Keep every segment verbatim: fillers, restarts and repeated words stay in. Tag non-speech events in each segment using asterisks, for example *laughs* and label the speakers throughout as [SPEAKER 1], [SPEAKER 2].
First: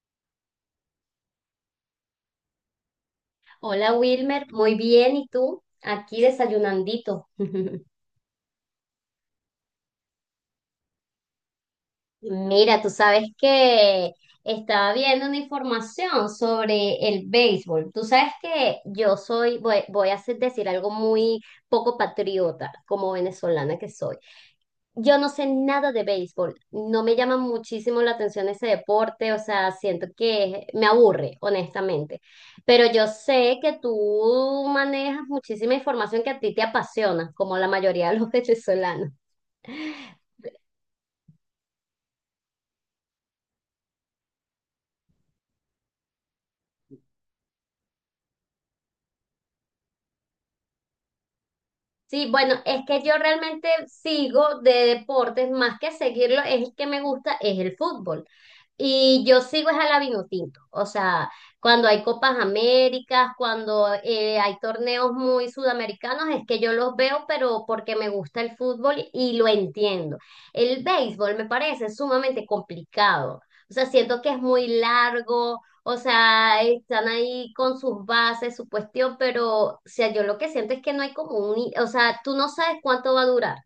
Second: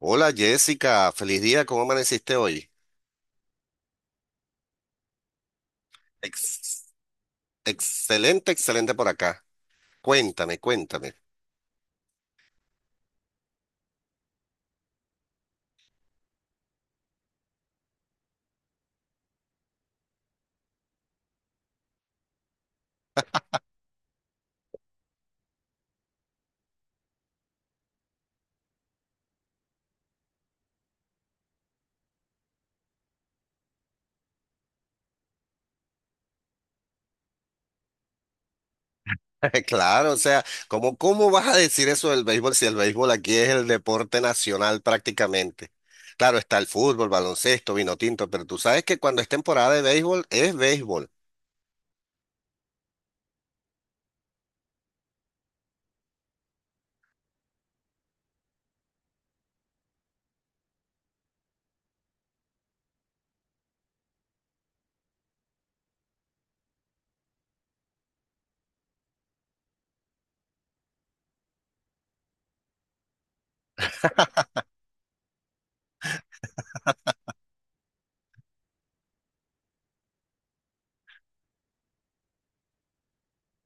[SPEAKER 1] Hola Jessica, feliz día, ¿cómo amaneciste hoy?
[SPEAKER 2] Hola Wilmer, muy bien, ¿y tú? Aquí
[SPEAKER 1] Ex-
[SPEAKER 2] desayunandito. *laughs*
[SPEAKER 1] Excelente, excelente por acá. Cuéntame, cuéntame.
[SPEAKER 2] Mira, tú sabes que estaba viendo una información sobre el béisbol. Tú sabes que yo soy, voy, voy a hacer- decir algo muy poco patriota, como venezolana que soy. Yo no sé nada de béisbol, no me llama muchísimo la atención ese deporte, o sea, siento que me aburre, honestamente. Pero yo sé que tú manejas muchísima información que a ti te apasiona, como la mayoría de los *laughs* venezolanos.
[SPEAKER 1] *laughs* Claro, o sea, ¿cómo, cómo vas a decir eso del béisbol si el béisbol aquí es el deporte nacional prácticamente? Claro, está el fútbol, baloncesto, vino tinto, pero tú sabes que cuando es temporada de béisbol es béisbol.
[SPEAKER 2] Sí, bueno, es que yo realmente sigo de deportes, más que seguirlo, es el que me gusta, es el fútbol. Y yo sigo es a la Vinotinto, o sea, cuando hay Copas Américas, cuando eh, hay torneos muy sudamericanos, es que yo los veo, pero porque me gusta el fútbol y lo entiendo. El béisbol me parece sumamente complicado, o sea, siento que es muy largo, o sea, están ahí con sus bases, su cuestión, pero, o sea, yo lo que siento es que no hay como un, i- o sea, tú no sabes cuánto va a durar,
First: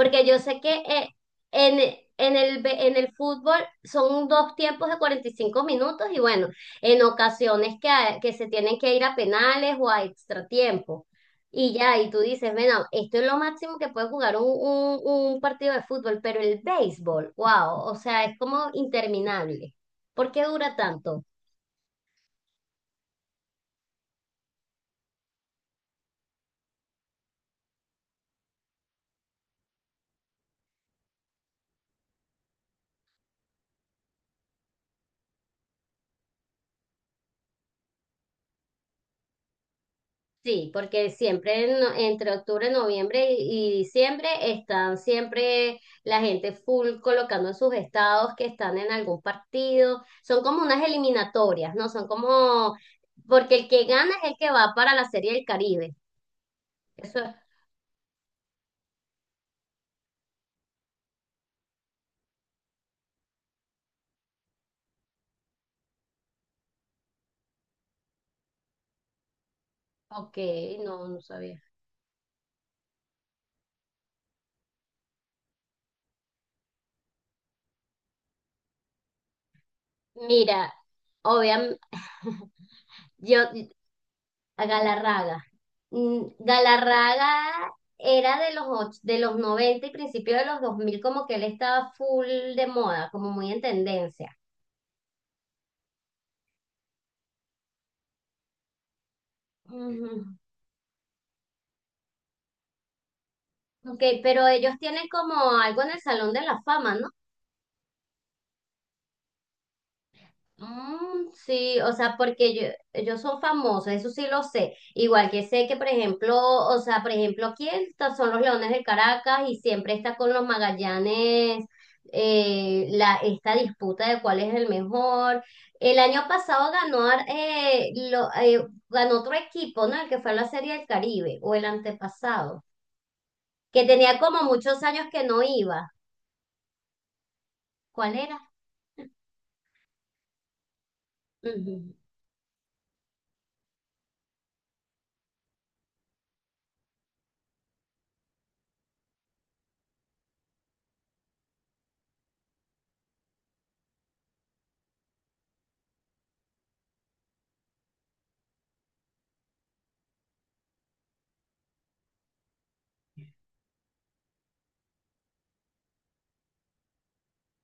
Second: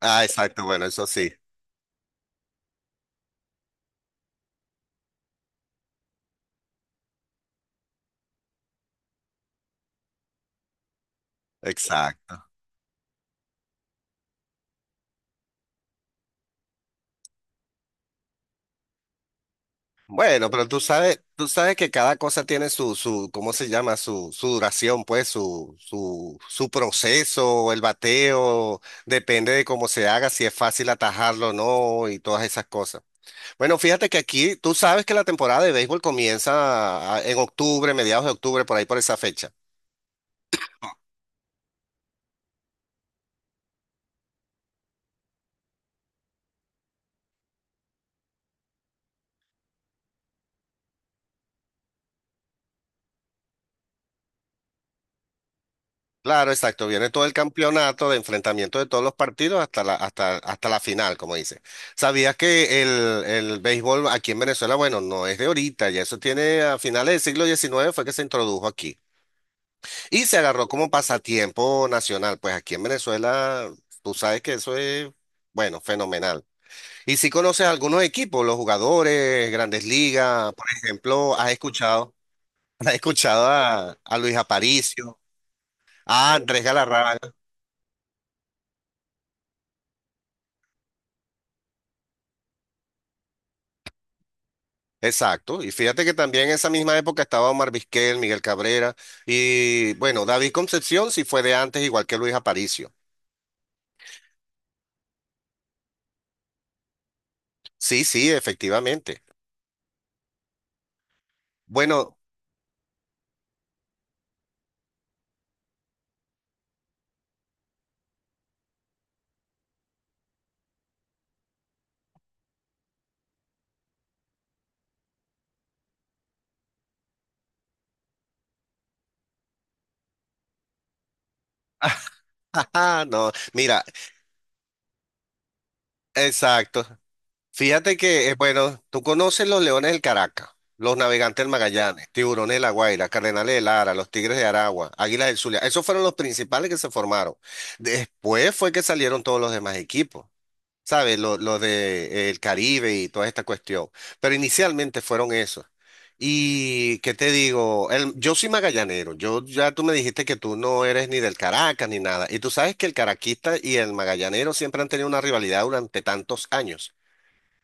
[SPEAKER 1] Ah,
[SPEAKER 2] yo sé
[SPEAKER 1] exacto,
[SPEAKER 2] que
[SPEAKER 1] bueno, eso
[SPEAKER 2] eh,
[SPEAKER 1] sí,
[SPEAKER 2] en, en el, be- en el fútbol son dos tiempos de cuarenta y cinco minutos y bueno, en ocasiones que, hay- que se tienen que ir a penales o a extra tiempo. Y ya, y tú
[SPEAKER 1] exacto.
[SPEAKER 2] dices, bueno, esto es lo máximo que puede jugar un, un, un partido de fútbol, pero el béisbol, wow, o sea, es como interminable. ¿Por qué
[SPEAKER 1] Bueno, pero
[SPEAKER 2] dura
[SPEAKER 1] tú sabes,
[SPEAKER 2] tanto?
[SPEAKER 1] tú sabes que cada cosa tiene su, su, ¿cómo se llama? Su, su duración, pues, su, su, su proceso, el bateo, depende de cómo se haga, si es fácil atajarlo o no, y todas esas cosas. Bueno, fíjate que aquí, tú sabes que la temporada de béisbol comienza a- en octubre, mediados de octubre, por ahí por esa fecha.
[SPEAKER 2] Sí, porque siempre en- no, entre octubre, noviembre y, y diciembre están siempre la gente full colocando en sus estados que están en algún partido. Son como unas eliminatorias, ¿no? Son como, porque el que gana es el que va para la Serie del Caribe.
[SPEAKER 1] Claro, exacto. Viene
[SPEAKER 2] Eso
[SPEAKER 1] todo
[SPEAKER 2] es,
[SPEAKER 1] el campeonato de enfrentamiento de todos los partidos hasta la, hasta, hasta la final, como dice. ¿Sabías que el, el béisbol aquí en Venezuela, bueno, no es de ahorita, ya eso tiene a finales del siglo diecinueve fue que se introdujo aquí y
[SPEAKER 2] ok,
[SPEAKER 1] se agarró como
[SPEAKER 2] no, no sabía.
[SPEAKER 1] pasatiempo nacional? Pues aquí en Venezuela, tú sabes que eso es, bueno, fenomenal. Y si conoces algunos equipos, los jugadores, grandes ligas, por
[SPEAKER 2] Mira,
[SPEAKER 1] ejemplo, has
[SPEAKER 2] obviamente,
[SPEAKER 1] escuchado, *laughs* has
[SPEAKER 2] yo.
[SPEAKER 1] escuchado a, a Luis
[SPEAKER 2] A
[SPEAKER 1] Aparicio,
[SPEAKER 2] Galarraga. Mm,
[SPEAKER 1] a Andrés Galarraga.
[SPEAKER 2] Galarraga era de los, och- de los noventa y principios de los dos mil, como que él estaba full de moda, como muy en tendencia.
[SPEAKER 1] Exacto, y fíjate que también en esa misma época estaba Omar Vizquel, Miguel Cabrera y
[SPEAKER 2] Ujú.
[SPEAKER 1] bueno, David Concepción sí fue de antes, igual que Luis Aparicio.
[SPEAKER 2] Ok, pero ellos tienen como algo en el Salón de la Fama, ¿no?
[SPEAKER 1] Sí, sí, efectivamente.
[SPEAKER 2] Mm, sí, o sea,
[SPEAKER 1] Bueno,
[SPEAKER 2] porque yo, ellos son famosos, eso sí lo sé. Igual que sé que, por ejemplo, o sea, por ejemplo, aquí está- son los Leones del Caracas y siempre está con los Magallanes, eh, la, esta disputa de cuál es el mejor. El año pasado ganó, Ar- eh, lo, eh, ganó otro equipo, ¿no? El que fue a la Serie del Caribe, o el antepasado,
[SPEAKER 1] *laughs* no, mira,
[SPEAKER 2] que tenía como muchos años que no iba.
[SPEAKER 1] exacto. Fíjate
[SPEAKER 2] ¿Cuál
[SPEAKER 1] que, eh, bueno, tú conoces los Leones del Caracas, los Navegantes del
[SPEAKER 2] era?
[SPEAKER 1] Magallanes, Tiburones de La Guaira, Cardenales de Lara, los Tigres de Aragua, Águilas del Zulia. Esos fueron los principales que se formaron. Después fue que salieron todos los demás equipos. ¿Sabes? Lo, lo de eh, el Caribe y toda esta cuestión. Pero inicialmente fueron esos. Y qué te digo, El- yo soy magallanero, yo ya tú me dijiste que tú no eres ni del Caracas ni nada. Y tú sabes que el caraquista y el magallanero siempre han tenido una rivalidad durante tantos años.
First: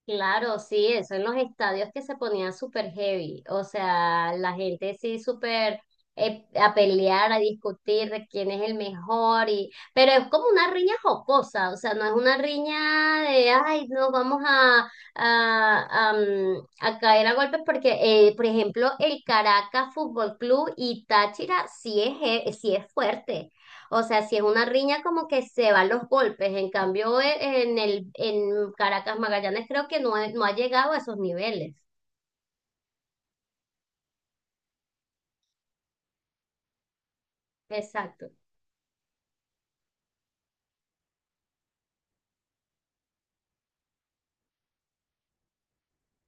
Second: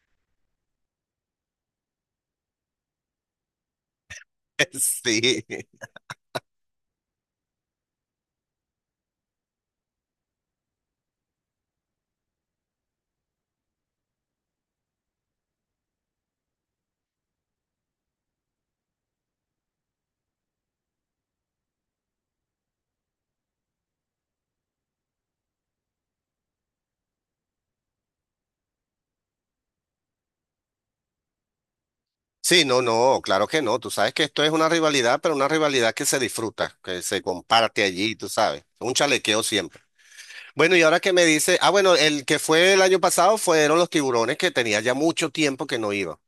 [SPEAKER 2] Claro, sí, eso en los estadios, que se ponían súper heavy, o sea, la
[SPEAKER 1] *laughs*
[SPEAKER 2] gente sí
[SPEAKER 1] Sí.
[SPEAKER 2] súper eh, a pelear, a discutir de quién es el mejor, y, pero es como una riña jocosa, o sea, no es una riña de, ay, nos vamos a, a, a, mm, a caer a golpes, porque, eh, por ejemplo, el Caracas Fútbol Club y Táchira sí es, he- sí es fuerte. O sea, si es una riña como que se van los golpes, en cambio e- en el en Caracas Magallanes creo que no, he- no ha llegado a esos niveles.
[SPEAKER 1] Sí, no, no, claro que no. Tú sabes que esto es una rivalidad, pero una rivalidad que se disfruta, que se comparte allí, tú
[SPEAKER 2] Exacto.
[SPEAKER 1] sabes. Un chalequeo siempre. Bueno, y ahora que me dice, ah, bueno, el que fue el año pasado fueron los tiburones que tenía ya mucho tiempo que no iba.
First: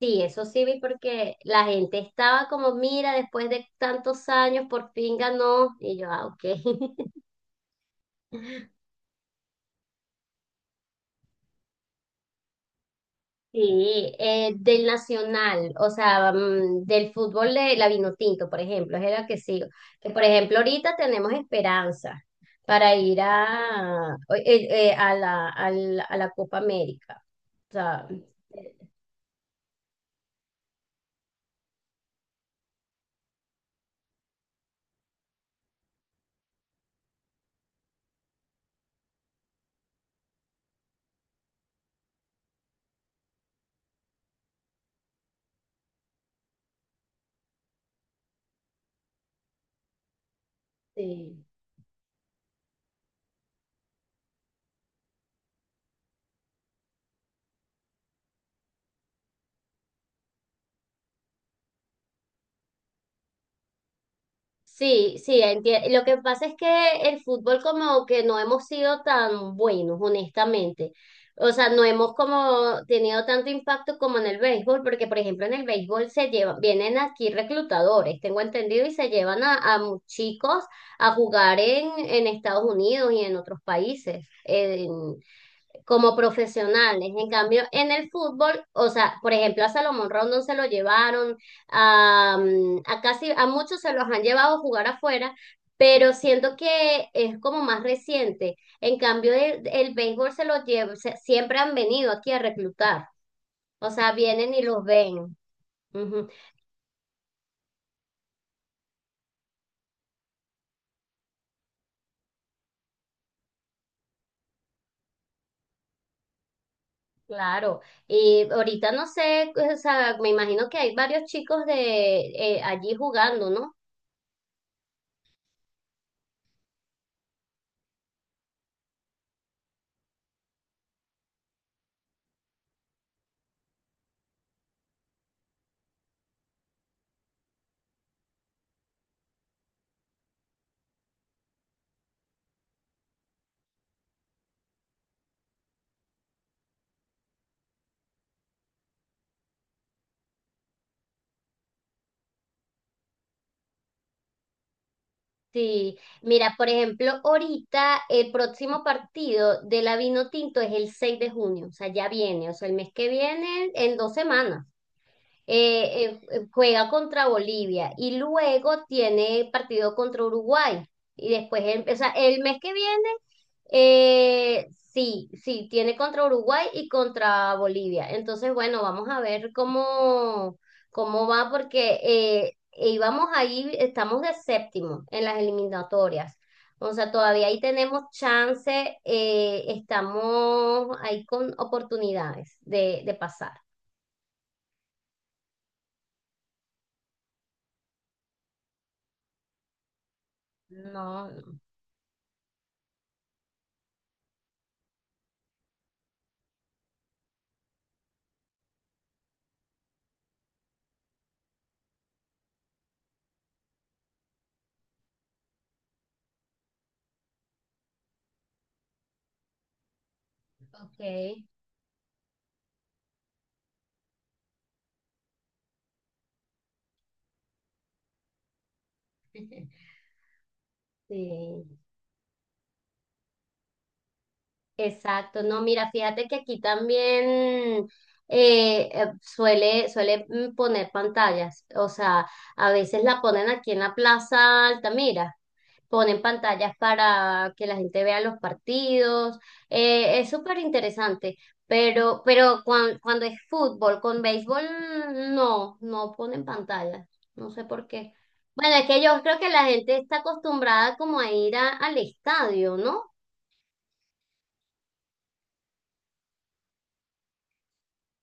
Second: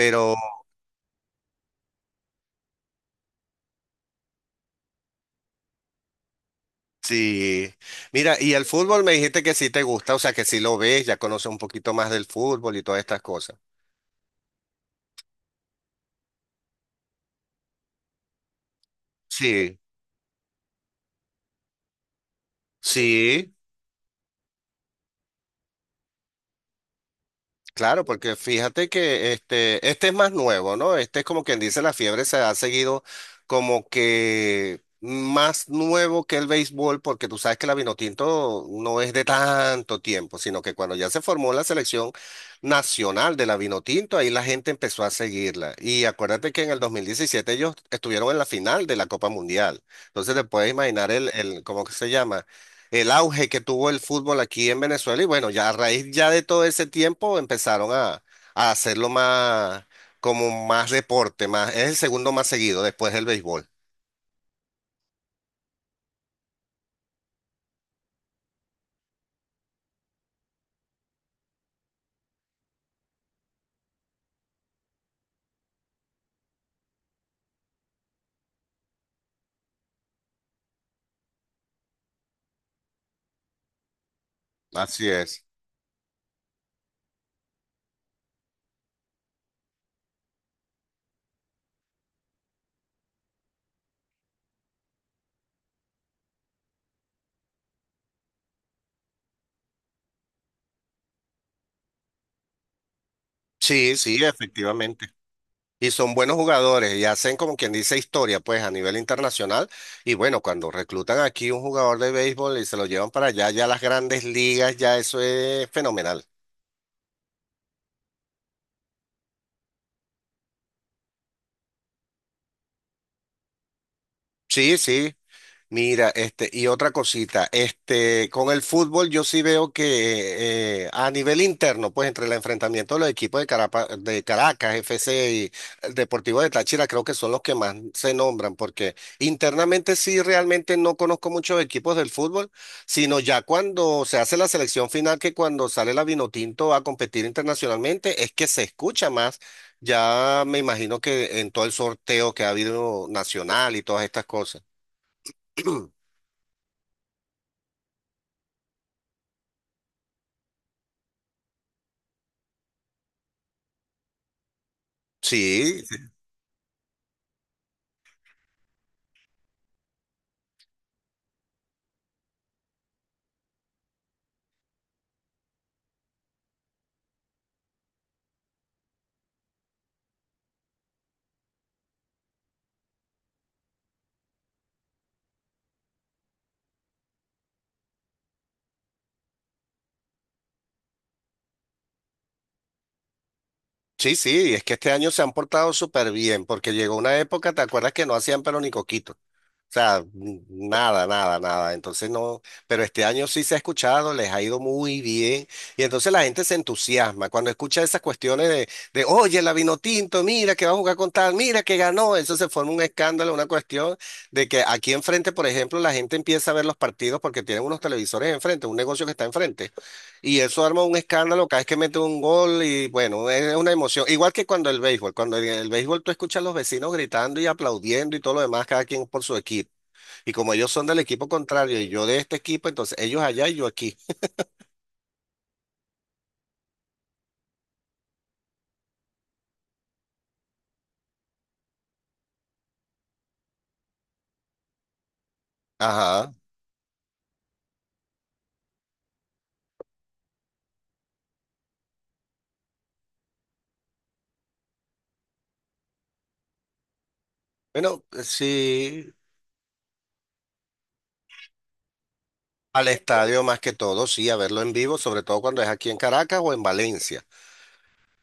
[SPEAKER 2] Sí, eso sí vi porque la gente estaba como, mira, después de tantos años por fin ganó y yo, ah, ok.
[SPEAKER 1] sí, mira, y el
[SPEAKER 2] *laughs*
[SPEAKER 1] fútbol me dijiste que sí te gusta, o sea que sí lo ves, ya conoces un poquito más del fútbol y todas estas cosas.
[SPEAKER 2] Sí, eh, del Nacional, o sea, mm, del fútbol de la Vinotinto, por ejemplo, es la que sigo.
[SPEAKER 1] Sí,
[SPEAKER 2] Que por ejemplo, ahorita tenemos Esperanza para ir
[SPEAKER 1] sí.
[SPEAKER 2] a, eh, eh, a la, al- a la Copa América. O
[SPEAKER 1] Claro,
[SPEAKER 2] sea,
[SPEAKER 1] porque
[SPEAKER 2] eh,
[SPEAKER 1] fíjate que este, este es más nuevo, ¿no? Este es como quien dice, la fiebre se ha seguido como que más nuevo que el béisbol, porque tú sabes que la Vinotinto no es de tanto tiempo, sino que cuando ya se formó la selección nacional de la Vinotinto, ahí la gente empezó a seguirla. Y acuérdate que en el dos mil diecisiete ellos estuvieron en la final de la Copa Mundial. Entonces te puedes imaginar el,
[SPEAKER 2] sí.
[SPEAKER 1] el, ¿cómo que se llama? El auge que tuvo el fútbol aquí en Venezuela y bueno, ya a raíz ya de todo ese tiempo empezaron a, a hacerlo más como más deporte, más, es el segundo más seguido después del béisbol.
[SPEAKER 2] Sí, sí, enti- Lo que pasa es que el fútbol como que no hemos sido tan buenos, honestamente. O sea, no hemos como tenido tanto impacto como en el béisbol, porque por ejemplo en el béisbol se llevan, vienen aquí reclutadores, tengo entendido, y se llevan a, a mu- chicos a jugar en, en Estados Unidos y en otros países
[SPEAKER 1] Así es.
[SPEAKER 2] como profesionales. En cambio, en el fútbol, o sea, por ejemplo, a Salomón Rondón se lo llevaron, a, a casi a muchos se los han llevado a jugar afuera, pero siento que es como más reciente. En cambio, el, el béisbol se los lleva, se- siempre han venido aquí a reclutar, o
[SPEAKER 1] Sí,
[SPEAKER 2] sea,
[SPEAKER 1] sí,
[SPEAKER 2] vienen y los
[SPEAKER 1] efectivamente.
[SPEAKER 2] ven.
[SPEAKER 1] Y son
[SPEAKER 2] Ujú,
[SPEAKER 1] buenos jugadores y hacen como quien dice historia, pues a nivel internacional. Y bueno, cuando reclutan aquí un jugador de béisbol y se lo llevan para allá, ya las grandes ligas, ya eso es fenomenal.
[SPEAKER 2] claro, y ahorita no sé, o sea, me imagino que hay varios chicos de eh, allí jugando, ¿no?
[SPEAKER 1] Sí, sí. Mira, este, y otra cosita, este, con el fútbol yo sí veo que eh, a nivel interno, pues entre el enfrentamiento de los equipos de, Carapa- de Caracas, F C y el Deportivo de Táchira, creo que son los que más se nombran, porque internamente sí realmente no conozco muchos equipos del fútbol, sino ya cuando se hace la selección final, que cuando sale la Vinotinto a competir internacionalmente, es que se escucha más. Ya me imagino que en todo el sorteo que ha habido nacional y todas estas cosas. *clears throat*
[SPEAKER 2] Sí, mira, por ejemplo, ahorita el próximo partido de la Vinotinto es el seis de junio, o sea, ya viene, o sea, el mes que viene, en dos semanas.
[SPEAKER 1] Sí,
[SPEAKER 2] Eh, eh, eh, juega contra Bolivia y luego tiene partido contra Uruguay. Y después, el, o sea, el mes que viene, eh, sí, sí, tiene contra Uruguay y contra Bolivia. Entonces, bueno, vamos a ver cómo, cómo va, porque eh, íbamos ahí, estamos de séptimo en las eliminatorias. O sea, todavía ahí tenemos chance, eh, estamos ahí con oportunidades de, de pasar.
[SPEAKER 1] sí, sí, es que este año se han portado súper bien, porque llegó una época, ¿te acuerdas que no hacían pero ni coquito? O sea, n- nada,
[SPEAKER 2] No,
[SPEAKER 1] nada, nada. Entonces no, pero este año sí se ha escuchado, les ha ido muy bien. Y entonces la gente se entusiasma cuando escucha esas cuestiones de, de oye, la Vinotinto, mira que va a jugar con tal, mira que ganó. Eso se forma un escándalo, una cuestión de que aquí enfrente, por ejemplo, la gente empieza a ver los partidos porque tienen unos televisores enfrente, un negocio que está enfrente. Y eso arma un
[SPEAKER 2] ok.
[SPEAKER 1] escándalo cada vez que mete un gol y bueno, es una emoción. Igual que cuando el béisbol, cuando en el béisbol tú escuchas a los vecinos gritando y aplaudiendo y todo lo demás, cada quien por su equipo.
[SPEAKER 2] *laughs*
[SPEAKER 1] Y como ellos son del equipo
[SPEAKER 2] Sí.
[SPEAKER 1] contrario y yo de este equipo, entonces ellos allá y yo aquí.
[SPEAKER 2] Exacto, no, mira, fíjate que aquí también eh, eh, suele, suele mm, poner pantallas, o sea, a veces la ponen aquí en la Plaza Altamira, ponen
[SPEAKER 1] Ajá.
[SPEAKER 2] pantallas para que la gente vea los partidos, eh, es súper interesante, pero, pero cuan- cuando es fútbol, con béisbol, no, no ponen pantallas, no sé por
[SPEAKER 1] Bueno,
[SPEAKER 2] qué. Bueno, es que
[SPEAKER 1] sí,
[SPEAKER 2] yo creo que la gente está acostumbrada como a ir a- al estadio,
[SPEAKER 1] al
[SPEAKER 2] ¿no?
[SPEAKER 1] estadio más que todo, sí, a verlo en vivo, sobre todo cuando es aquí en Caracas o en Valencia.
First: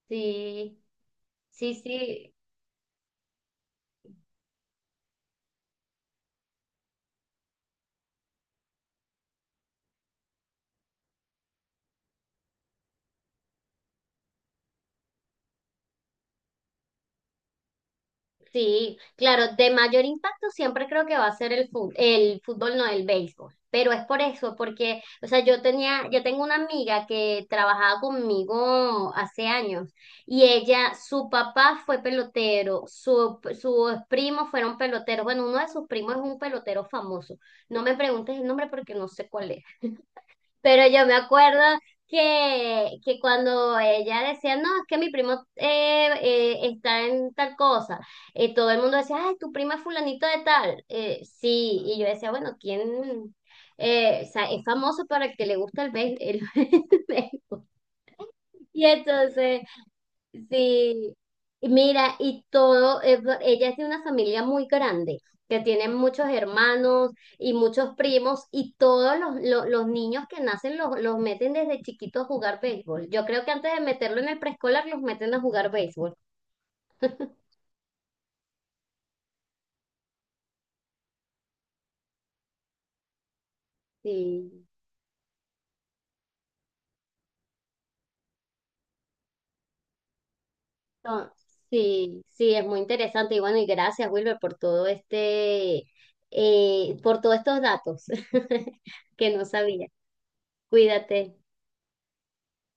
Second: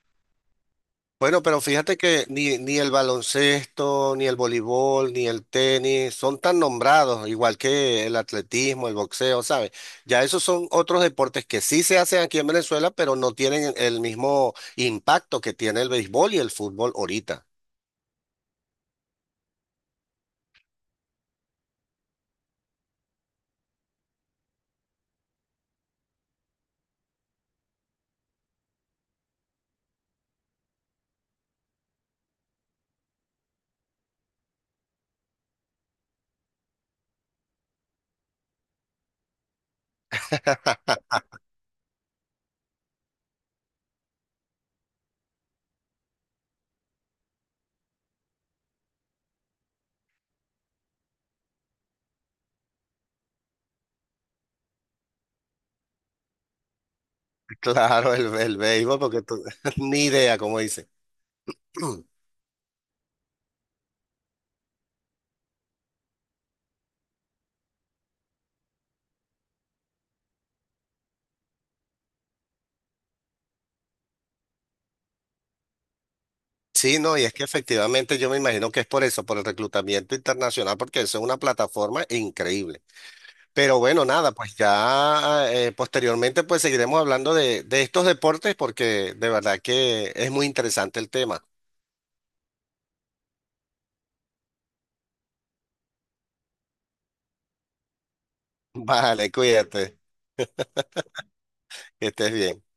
[SPEAKER 2] Sí.
[SPEAKER 1] Bueno, pero
[SPEAKER 2] Sí,
[SPEAKER 1] fíjate que
[SPEAKER 2] sí,
[SPEAKER 1] ni, ni el baloncesto, ni el voleibol, ni el tenis son tan nombrados, igual que el atletismo, el boxeo, ¿sabes? Ya esos son otros deportes que sí se hacen aquí en Venezuela, pero no tienen el mismo impacto que tiene el béisbol y el fútbol ahorita.
[SPEAKER 2] sí, claro, de mayor impacto siempre creo que va a ser el fútbol, el fútbol, no el béisbol, pero es por eso, porque, o sea, yo tenía, yo tengo una amiga que trabajaba conmigo hace años, y ella, su papá fue pelotero, su, sus primos fueron peloteros, bueno, uno de sus primos es un pelotero famoso, no me preguntes el nombre porque no sé cuál es. Pero yo me acuerdo que, que cuando ella decía, no, es que mi primo eh, eh, está en tal cosa, eh, todo el mundo decía, ay, tu prima es fulanito de tal. Eh, sí, y yo decía, bueno, ¿quién? Eh, o sea, es famoso para el que le gusta el béisbol.
[SPEAKER 1] *laughs*
[SPEAKER 2] *laughs*
[SPEAKER 1] Claro, el, el
[SPEAKER 2] Y
[SPEAKER 1] béisbol, porque tú-
[SPEAKER 2] entonces.
[SPEAKER 1] *laughs* ni idea, como dice.
[SPEAKER 2] Sí, y
[SPEAKER 1] *clears throat*
[SPEAKER 2] mira, y todo, eh, ella es de una familia muy grande, que tiene muchos hermanos y muchos primos, y todos los, lo- los niños que nacen los, los meten desde chiquitos a jugar béisbol. Yo creo que antes de meterlo en el preescolar, los meten a jugar béisbol.
[SPEAKER 1] Sí, no, y es que efectivamente yo me imagino que es por eso, por el reclutamiento internacional, porque eso es una plataforma increíble. Pero bueno, nada, pues
[SPEAKER 2] Sí,
[SPEAKER 1] ya eh, posteriormente pues seguiremos hablando de, de estos deportes porque de verdad que es muy interesante el
[SPEAKER 2] no,
[SPEAKER 1] tema.
[SPEAKER 2] sí, sí, es muy interesante. Y bueno, y gracias, Wilber, por todo este, eh, por todos estos datos *laughs*
[SPEAKER 1] *laughs* Vale,
[SPEAKER 2] que no sabía.
[SPEAKER 1] cuídate,
[SPEAKER 2] Cuídate.
[SPEAKER 1] que estés bien.